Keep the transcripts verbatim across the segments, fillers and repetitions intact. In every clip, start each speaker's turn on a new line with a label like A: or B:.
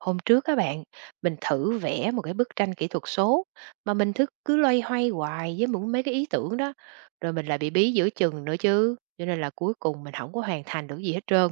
A: Hôm trước các bạn, mình thử vẽ một cái bức tranh kỹ thuật số mà mình thức cứ loay hoay hoài với những mấy cái ý tưởng đó, rồi mình lại bị bí giữa chừng nữa chứ. Cho nên là cuối cùng mình không có hoàn thành được gì hết trơn.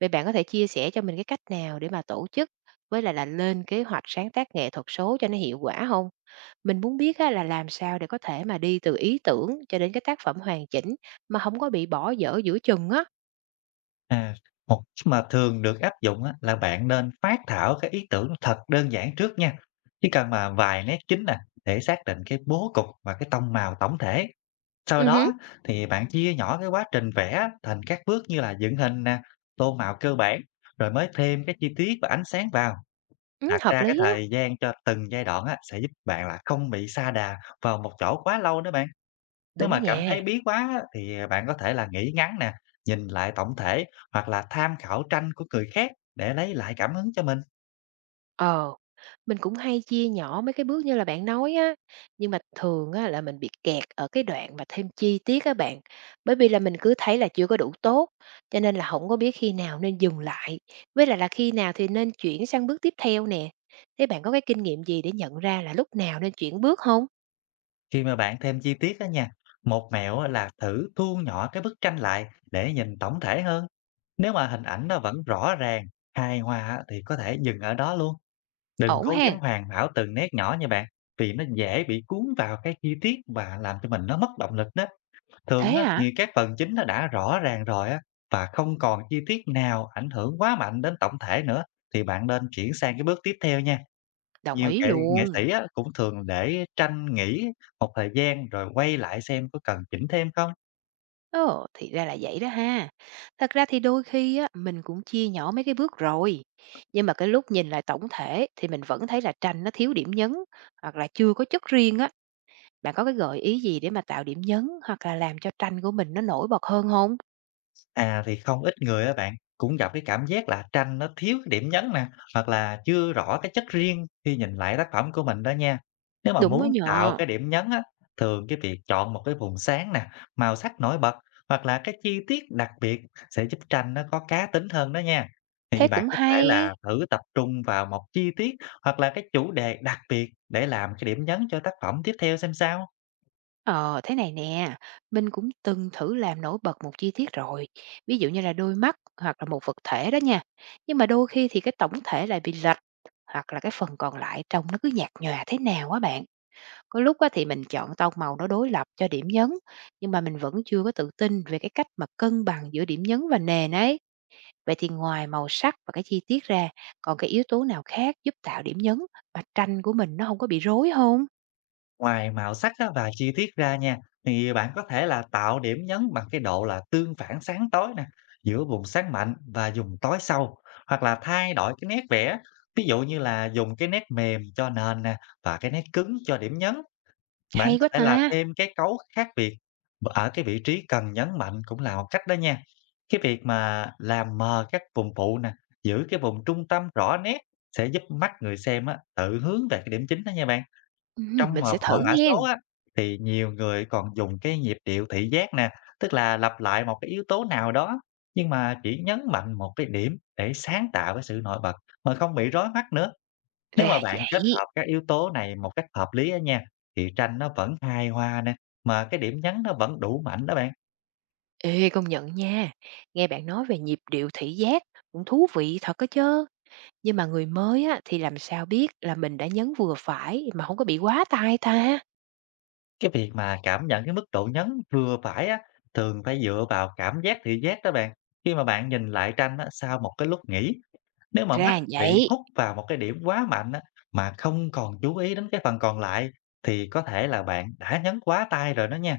A: Vậy bạn có thể chia sẻ cho mình cái cách nào để mà tổ chức với lại là lên kế hoạch sáng tác nghệ thuật số cho nó hiệu quả không? Mình muốn biết á, là làm sao để có thể mà đi từ ý tưởng cho đến cái tác phẩm hoàn chỉnh mà không có bị bỏ dở giữa chừng á.
B: À, một cách mà thường được áp dụng á, là bạn nên phát thảo cái ý tưởng thật đơn giản trước nha. Chỉ cần mà vài nét chính nè để xác định cái bố cục và cái tông màu tổng thể. Sau
A: Ừ,
B: đó
A: hứ,
B: thì bạn chia nhỏ cái quá trình vẽ thành các bước như là dựng hình nè, tô màu cơ bản, rồi mới thêm cái chi tiết và ánh sáng vào.
A: ừ,
B: Đặt
A: hợp
B: ra cái
A: lý á.
B: thời gian cho từng giai đoạn á, sẽ giúp bạn là không bị sa đà vào một chỗ quá lâu đó bạn. Nếu
A: Đúng
B: mà cảm
A: nha.
B: thấy bí quá á, thì, à, bạn có thể là nghĩ ngắn nè, nhìn lại tổng thể hoặc là tham khảo tranh của người khác để lấy lại cảm hứng cho mình.
A: Ờ, mình cũng hay chia nhỏ mấy cái bước như là bạn nói á, nhưng mà thường á là mình bị kẹt ở cái đoạn mà thêm chi tiết á bạn, bởi vì là mình cứ thấy là chưa có đủ tốt, cho nên là không có biết khi nào nên dừng lại, với lại là khi nào thì nên chuyển sang bước tiếp theo nè. Thế bạn có cái kinh nghiệm gì để nhận ra là lúc nào nên chuyển bước không?
B: Khi mà bạn thêm chi tiết á nha, một mẹo á là thử thu nhỏ cái bức tranh lại để nhìn tổng thể hơn. Nếu mà hình ảnh nó vẫn rõ ràng, hài hòa á thì có thể dừng ở đó luôn. Đừng
A: Ổn
B: cố
A: hén?
B: gắng hoàn hảo từng nét nhỏ nha bạn, vì nó dễ bị cuốn vào cái chi tiết và làm cho mình nó mất động lực đó.
A: Thế
B: Thường á,
A: hả?
B: thì các phần chính nó đã rõ ràng rồi á, và không còn chi tiết nào ảnh hưởng quá mạnh đến tổng thể nữa, thì bạn nên chuyển sang cái bước tiếp theo nha.
A: Đồng
B: Nhiều
A: ý
B: nghệ nghệ
A: luôn.
B: sĩ á, cũng thường để tranh nghỉ một thời gian rồi quay lại xem có cần chỉnh thêm không.
A: Ồ, thì ra là vậy đó ha. Thật ra thì đôi khi á, mình cũng chia nhỏ mấy cái bước rồi. Nhưng mà cái lúc nhìn lại tổng thể thì mình vẫn thấy là tranh nó thiếu điểm nhấn hoặc là chưa có chất riêng á. Bạn có cái gợi ý gì để mà tạo điểm nhấn hoặc là làm cho tranh của mình nó nổi bật hơn không?
B: À, thì không ít người á bạn, cũng gặp cái cảm giác là tranh nó thiếu cái điểm nhấn nè, hoặc là chưa rõ cái chất riêng khi nhìn lại tác phẩm của mình đó nha. Nếu mà
A: Đúng đó
B: muốn tạo
A: nhờ.
B: cái điểm nhấn á, thường cái việc chọn một cái vùng sáng nè, màu sắc nổi bật hoặc là cái chi tiết đặc biệt sẽ giúp tranh nó có cá tính hơn đó nha. Thì
A: Thế
B: bạn
A: cũng
B: có thể
A: hay.
B: là thử tập trung vào một chi tiết hoặc là cái chủ đề đặc biệt để làm cái điểm nhấn cho tác phẩm tiếp theo xem sao.
A: Ờ, thế này nè, mình cũng từng thử làm nổi bật một chi tiết rồi, ví dụ như là đôi mắt hoặc là một vật thể đó nha. Nhưng mà đôi khi thì cái tổng thể lại bị lệch, hoặc là cái phần còn lại trông nó cứ nhạt nhòa thế nào quá bạn. Có lúc á thì mình chọn tông màu nó đối lập cho điểm nhấn, nhưng mà mình vẫn chưa có tự tin về cái cách mà cân bằng giữa điểm nhấn và nền ấy. Vậy thì ngoài màu sắc và cái chi tiết ra, còn cái yếu tố nào khác giúp tạo điểm nhấn mà tranh của mình nó không có bị rối không?
B: Ngoài màu sắc á và chi tiết ra nha, thì bạn có thể là tạo điểm nhấn bằng cái độ là tương phản sáng tối nè, giữa vùng sáng mạnh và vùng tối sâu, hoặc là thay đổi cái nét vẽ, ví dụ như là dùng cái nét mềm cho nền nè và cái nét cứng cho điểm nhấn. Bạn
A: Hay
B: có
A: quá
B: thể là
A: ta.
B: thêm cái cấu khác biệt ở cái vị trí cần nhấn mạnh cũng là một cách đó nha. Cái việc mà làm mờ các vùng phụ nè, giữ cái vùng trung tâm rõ nét sẽ giúp mắt người xem á, tự hướng về cái điểm chính đó nha bạn.
A: Ừ,
B: Trong
A: mình
B: một
A: sẽ thử
B: hội mã
A: nghe.
B: số á, thì nhiều người còn dùng cái nhịp điệu thị giác nè, tức là lặp lại một cái yếu tố nào đó, nhưng mà chỉ nhấn mạnh một cái điểm để sáng tạo cái sự nổi bật mà không bị rối mắt nữa. Nếu mà
A: Ra
B: bạn kết
A: vậy.
B: hợp các yếu tố này một cách hợp lý á nha, thì tranh nó vẫn hài hòa nè, mà cái điểm nhấn nó vẫn đủ mạnh đó bạn.
A: Ê, công nhận nha. Nghe bạn nói về nhịp điệu thị giác cũng thú vị thật á chớ. Nhưng mà người mới á, thì làm sao biết là mình đã nhấn vừa phải mà không có bị quá tai ta?
B: Cái việc mà cảm nhận cái mức độ nhấn vừa phải á, thường phải dựa vào cảm giác thị giác đó bạn. Khi mà bạn nhìn lại tranh á, sau một cái lúc nghỉ, nếu mà mắt
A: Ra
B: bị
A: vậy.
B: hút vào một cái điểm quá mạnh á, mà không còn chú ý đến cái phần còn lại thì có thể là bạn đã nhấn quá tay rồi đó nha.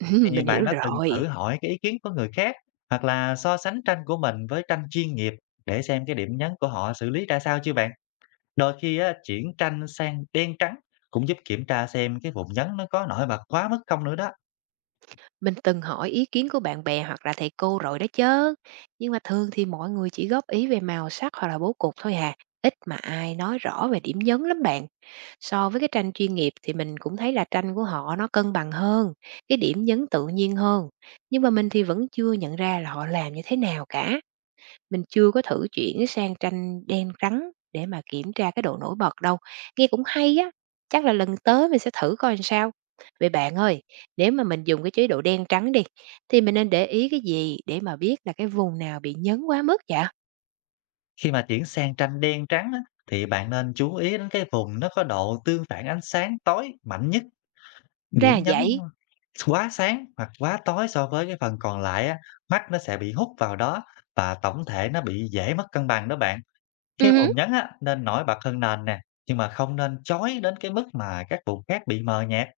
A: Ừ,
B: Thì
A: mình
B: bạn
A: hiểu
B: đã từng
A: rồi.
B: thử hỏi cái ý kiến của người khác hoặc là so sánh tranh của mình với tranh chuyên nghiệp để xem cái điểm nhấn của họ xử lý ra sao chưa bạn? Đôi khi á, chuyển tranh sang đen trắng cũng giúp kiểm tra xem cái vùng nhấn nó có nổi bật quá mức không nữa đó.
A: Mình từng hỏi ý kiến của bạn bè hoặc là thầy cô rồi đó chớ. Nhưng mà thường thì mọi người chỉ góp ý về màu sắc hoặc là bố cục thôi hà. Ít mà ai nói rõ về điểm nhấn lắm bạn. So với cái tranh chuyên nghiệp thì mình cũng thấy là tranh của họ nó cân bằng hơn, cái điểm nhấn tự nhiên hơn. Nhưng mà mình thì vẫn chưa nhận ra là họ làm như thế nào cả. Mình chưa có thử chuyển sang tranh đen trắng để mà kiểm tra cái độ nổi bật đâu. Nghe cũng hay á, chắc là lần tới mình sẽ thử coi làm sao. Vậy bạn ơi, nếu mà mình dùng cái chế độ đen trắng đi, thì mình nên để ý cái gì để mà biết là cái vùng nào bị nhấn quá mức vậy?
B: Khi mà chuyển sang tranh đen trắng á, thì bạn nên chú ý đến cái vùng nó có độ tương phản ánh sáng tối mạnh nhất,
A: Ra
B: điểm
A: là
B: nhấn
A: vậy.
B: quá sáng hoặc quá tối so với cái phần còn lại á, mắt nó sẽ bị hút vào đó và tổng thể nó bị dễ mất cân bằng đó bạn. Cái
A: Ừ, hứ,
B: vùng nhấn á, nên nổi bật hơn nền nè, nhưng mà không nên chói đến cái mức mà các vùng khác bị mờ nhạt.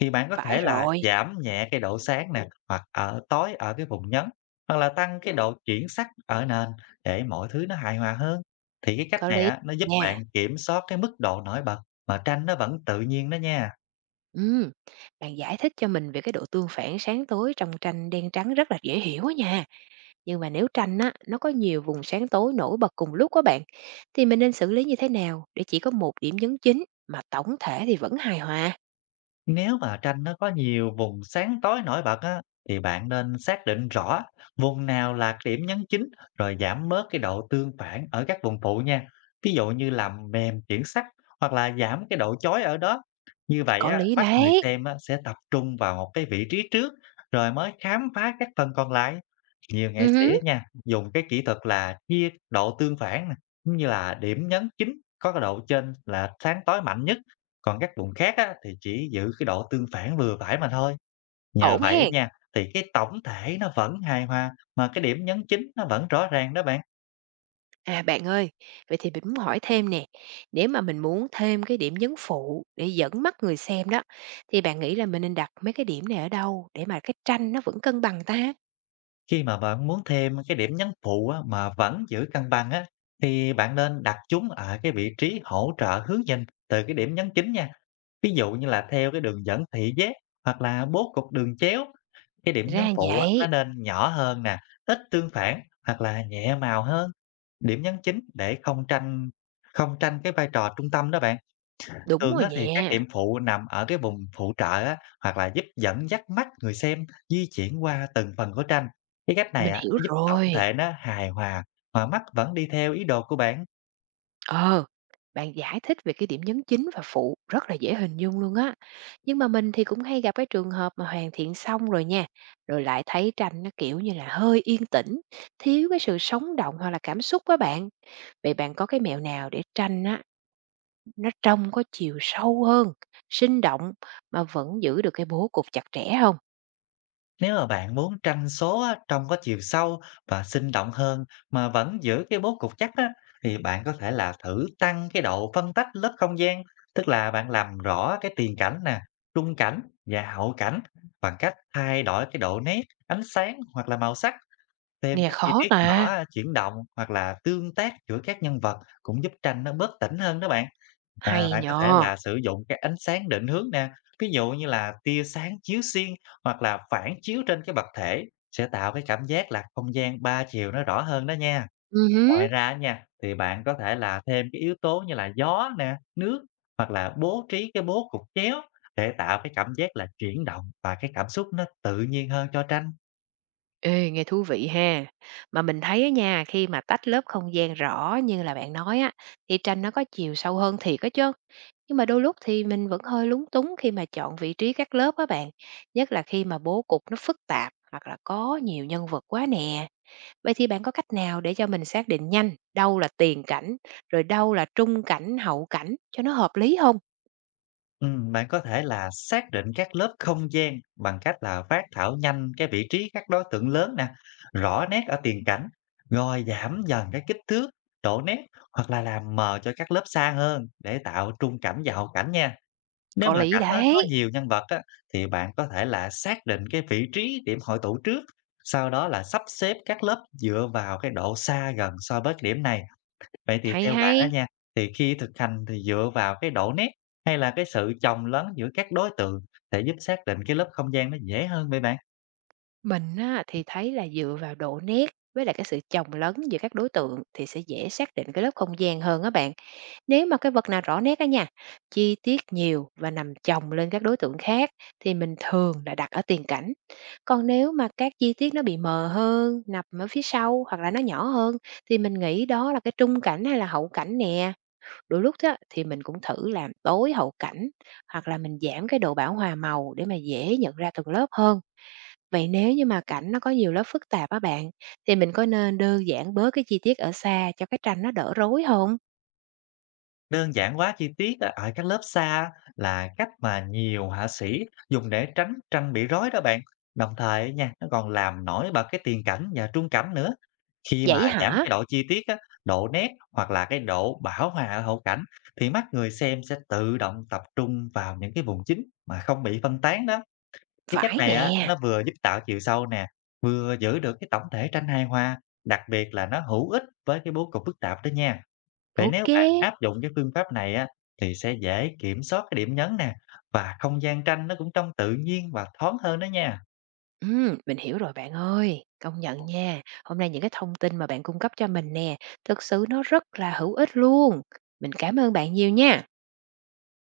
B: Thì bạn có
A: phải
B: thể là
A: rồi,
B: giảm nhẹ cái độ sáng nè, hoặc ở tối ở cái vùng nhấn, hoặc là tăng cái độ chuyển sắc ở nền để mọi thứ nó hài hòa hơn. Thì cái cách
A: có
B: này
A: lý
B: á, nó giúp
A: nha.
B: bạn kiểm soát cái mức độ nổi bật mà tranh nó vẫn tự nhiên đó nha.
A: Ừm, Bạn giải thích cho mình về cái độ tương phản sáng tối trong tranh đen trắng rất là dễ hiểu á nha. Nhưng mà nếu tranh á, nó có nhiều vùng sáng tối nổi bật cùng lúc á bạn, thì mình nên xử lý như thế nào để chỉ có một điểm nhấn chính mà tổng thể thì vẫn hài hòa?
B: Nếu mà tranh nó có nhiều vùng sáng tối nổi bật á, thì bạn nên xác định rõ vùng nào là cái điểm nhấn chính rồi giảm bớt cái độ tương phản ở các vùng phụ nha. Ví dụ như làm mềm chuyển sắc hoặc là giảm cái độ chói ở đó. Như vậy
A: Có
B: á,
A: lý
B: mắt người
A: đấy.
B: xem á, sẽ tập trung vào một cái vị trí trước rồi mới khám phá các phần còn lại. Nhiều nghệ
A: Ừ,
B: sĩ
A: hứ,
B: á nha, dùng cái kỹ thuật là chia độ tương phản nè, cũng như là điểm nhấn chính có cái độ trên là sáng tối mạnh nhất, còn các vùng khác á, thì chỉ giữ cái độ tương phản vừa phải mà thôi. Nhờ
A: ổn
B: vậy á
A: hèn.
B: nha, thì cái tổng thể nó vẫn hài hòa, mà cái điểm nhấn chính nó vẫn rõ ràng đó bạn.
A: À bạn ơi, vậy thì mình muốn hỏi thêm nè, nếu mà mình muốn thêm cái điểm nhấn phụ để dẫn mắt người xem đó, thì bạn nghĩ là mình nên đặt mấy cái điểm này ở đâu để mà cái tranh nó vẫn cân bằng ta?
B: Khi mà bạn muốn thêm cái điểm nhấn phụ á, mà vẫn giữ cân bằng á, thì bạn nên đặt chúng ở cái vị trí hỗ trợ hướng nhìn từ cái điểm nhấn chính nha. Ví dụ như là theo cái đường dẫn thị giác hoặc là bố cục đường chéo, cái điểm nhấn
A: Ra
B: phụ á, nó
A: vậy,
B: nên nhỏ hơn nè, ít tương phản hoặc là nhẹ màu hơn. Điểm nhấn chính để không tranh không tranh cái vai trò trung tâm đó bạn.
A: đúng
B: Thường
A: rồi
B: á, thì các
A: nhẹ.
B: điểm phụ nằm ở cái vùng phụ trợ á, hoặc là giúp dẫn dắt mắt người xem di chuyển qua từng phần của tranh. Cái cách này
A: Mình
B: á,
A: hiểu
B: nó giúp
A: rồi.
B: tổng thể nó hài hòa mà mắt vẫn đi theo ý đồ của bạn.
A: Ờ, bạn giải thích về cái điểm nhấn chính và phụ rất là dễ hình dung luôn á. Nhưng mà mình thì cũng hay gặp cái trường hợp mà hoàn thiện xong rồi nha, rồi lại thấy tranh nó kiểu như là hơi yên tĩnh, thiếu cái sự sống động hoặc là cảm xúc á bạn. Vậy bạn có cái mẹo nào để tranh á nó trông có chiều sâu hơn, sinh động mà vẫn giữ được cái bố cục chặt chẽ không?
B: Nếu mà bạn muốn tranh số á, trông có chiều sâu và sinh động hơn mà vẫn giữ cái bố cục chắc á, thì bạn có thể là thử tăng cái độ phân tách lớp không gian, tức là bạn làm rõ cái tiền cảnh nè, trung cảnh và hậu cảnh bằng cách thay đổi cái độ nét, ánh sáng hoặc là màu sắc. Thêm
A: Nghe
B: các chi
A: khó
B: tiết nhỏ
A: ta.
B: à, chuyển động hoặc là tương tác giữa các nhân vật cũng giúp tranh nó bớt tĩnh hơn đó bạn. À,
A: Hay
B: bạn có thể
A: nhờ.
B: là sử dụng cái ánh sáng định hướng nè, ví dụ như là tia sáng chiếu xuyên hoặc là phản chiếu trên cái vật thể sẽ tạo cái cảm giác là không gian ba chiều nó rõ hơn đó nha.
A: Ừ.
B: Ngoài ra nha, thì bạn có thể là thêm cái yếu tố như là gió nè, nước hoặc là bố trí cái bố cục chéo để tạo cái cảm giác là chuyển động và cái cảm xúc nó tự nhiên hơn cho tranh.
A: Ê, nghe thú vị ha. Mà mình thấy á nha, khi mà tách lớp không gian rõ như là bạn nói á, thì tranh nó có chiều sâu hơn thiệt á chứ. Nhưng mà đôi lúc thì mình vẫn hơi lúng túng khi mà chọn vị trí các lớp á bạn. Nhất là khi mà bố cục nó phức tạp hoặc là có nhiều nhân vật quá nè. Vậy thì bạn có cách nào để cho mình xác định nhanh đâu là tiền cảnh, rồi đâu là trung cảnh, hậu cảnh cho nó hợp lý không?
B: Ừm, bạn có thể là xác định các lớp không gian bằng cách là phác thảo nhanh cái vị trí các đối tượng lớn nè, rõ nét ở tiền cảnh, rồi giảm dần cái kích thước, độ nét hoặc là làm mờ cho các lớp xa hơn để tạo trung cảnh và hậu cảnh nha. Nếu
A: Có
B: mà
A: lý
B: cảnh á, có
A: đấy.
B: nhiều nhân vật á, thì bạn có thể là xác định cái vị trí điểm hội tụ trước, sau đó là sắp xếp các lớp dựa vào cái độ xa gần so với cái điểm này. Vậy thì
A: Hay
B: theo bạn á
A: hay.
B: nha, thì khi thực hành thì dựa vào cái độ nét hay là cái sự chồng lấn giữa các đối tượng để giúp xác định cái lớp không gian nó dễ hơn vậy bạn?
A: Mình á, thì thấy là dựa vào độ nét với lại cái sự chồng lấn giữa các đối tượng thì sẽ dễ xác định cái lớp không gian hơn á bạn. Nếu mà cái vật nào rõ nét á nha, chi tiết nhiều và nằm chồng lên các đối tượng khác thì mình thường là đặt ở tiền cảnh. Còn nếu mà các chi tiết nó bị mờ hơn, nằm ở phía sau hoặc là nó nhỏ hơn thì mình nghĩ đó là cái trung cảnh hay là hậu cảnh nè. Đôi lúc á, thì mình cũng thử làm tối hậu cảnh hoặc là mình giảm cái độ bão hòa màu để mà dễ nhận ra từng lớp hơn. Vậy nếu như mà cảnh nó có nhiều lớp phức tạp á bạn, thì mình có nên đơn giản bớt cái chi tiết ở xa cho cái tranh nó đỡ rối không?
B: Đơn giản quá chi tiết á, ở các lớp xa á, là cách mà nhiều họa sĩ dùng để tránh tranh bị rối đó bạn. Đồng thời á nha, nó còn làm nổi bật cái tiền cảnh và trung cảnh nữa. Khi mà
A: Vậy
B: giảm
A: hả?
B: cái độ chi tiết á, độ nét hoặc là cái độ bão hòa ở hậu cảnh thì mắt người xem sẽ tự động tập trung vào những cái vùng chính mà không bị phân tán đó. Cái cách
A: Phải
B: này á,
A: nè,
B: nó vừa giúp tạo chiều sâu nè, vừa giữ được cái tổng thể tranh hài hòa, đặc biệt là nó hữu ích với cái bố cục phức tạp đó nha. Vậy
A: ok
B: nếu
A: kê.
B: bạn áp dụng cái phương pháp này á, thì sẽ dễ kiểm soát cái điểm nhấn nè, và không gian tranh nó cũng trông tự nhiên và thoáng hơn đó nha.
A: Mình hiểu rồi bạn ơi. Công nhận nha, hôm nay những cái thông tin mà bạn cung cấp cho mình nè, thực sự nó rất là hữu ích luôn. Mình cảm ơn bạn nhiều nha.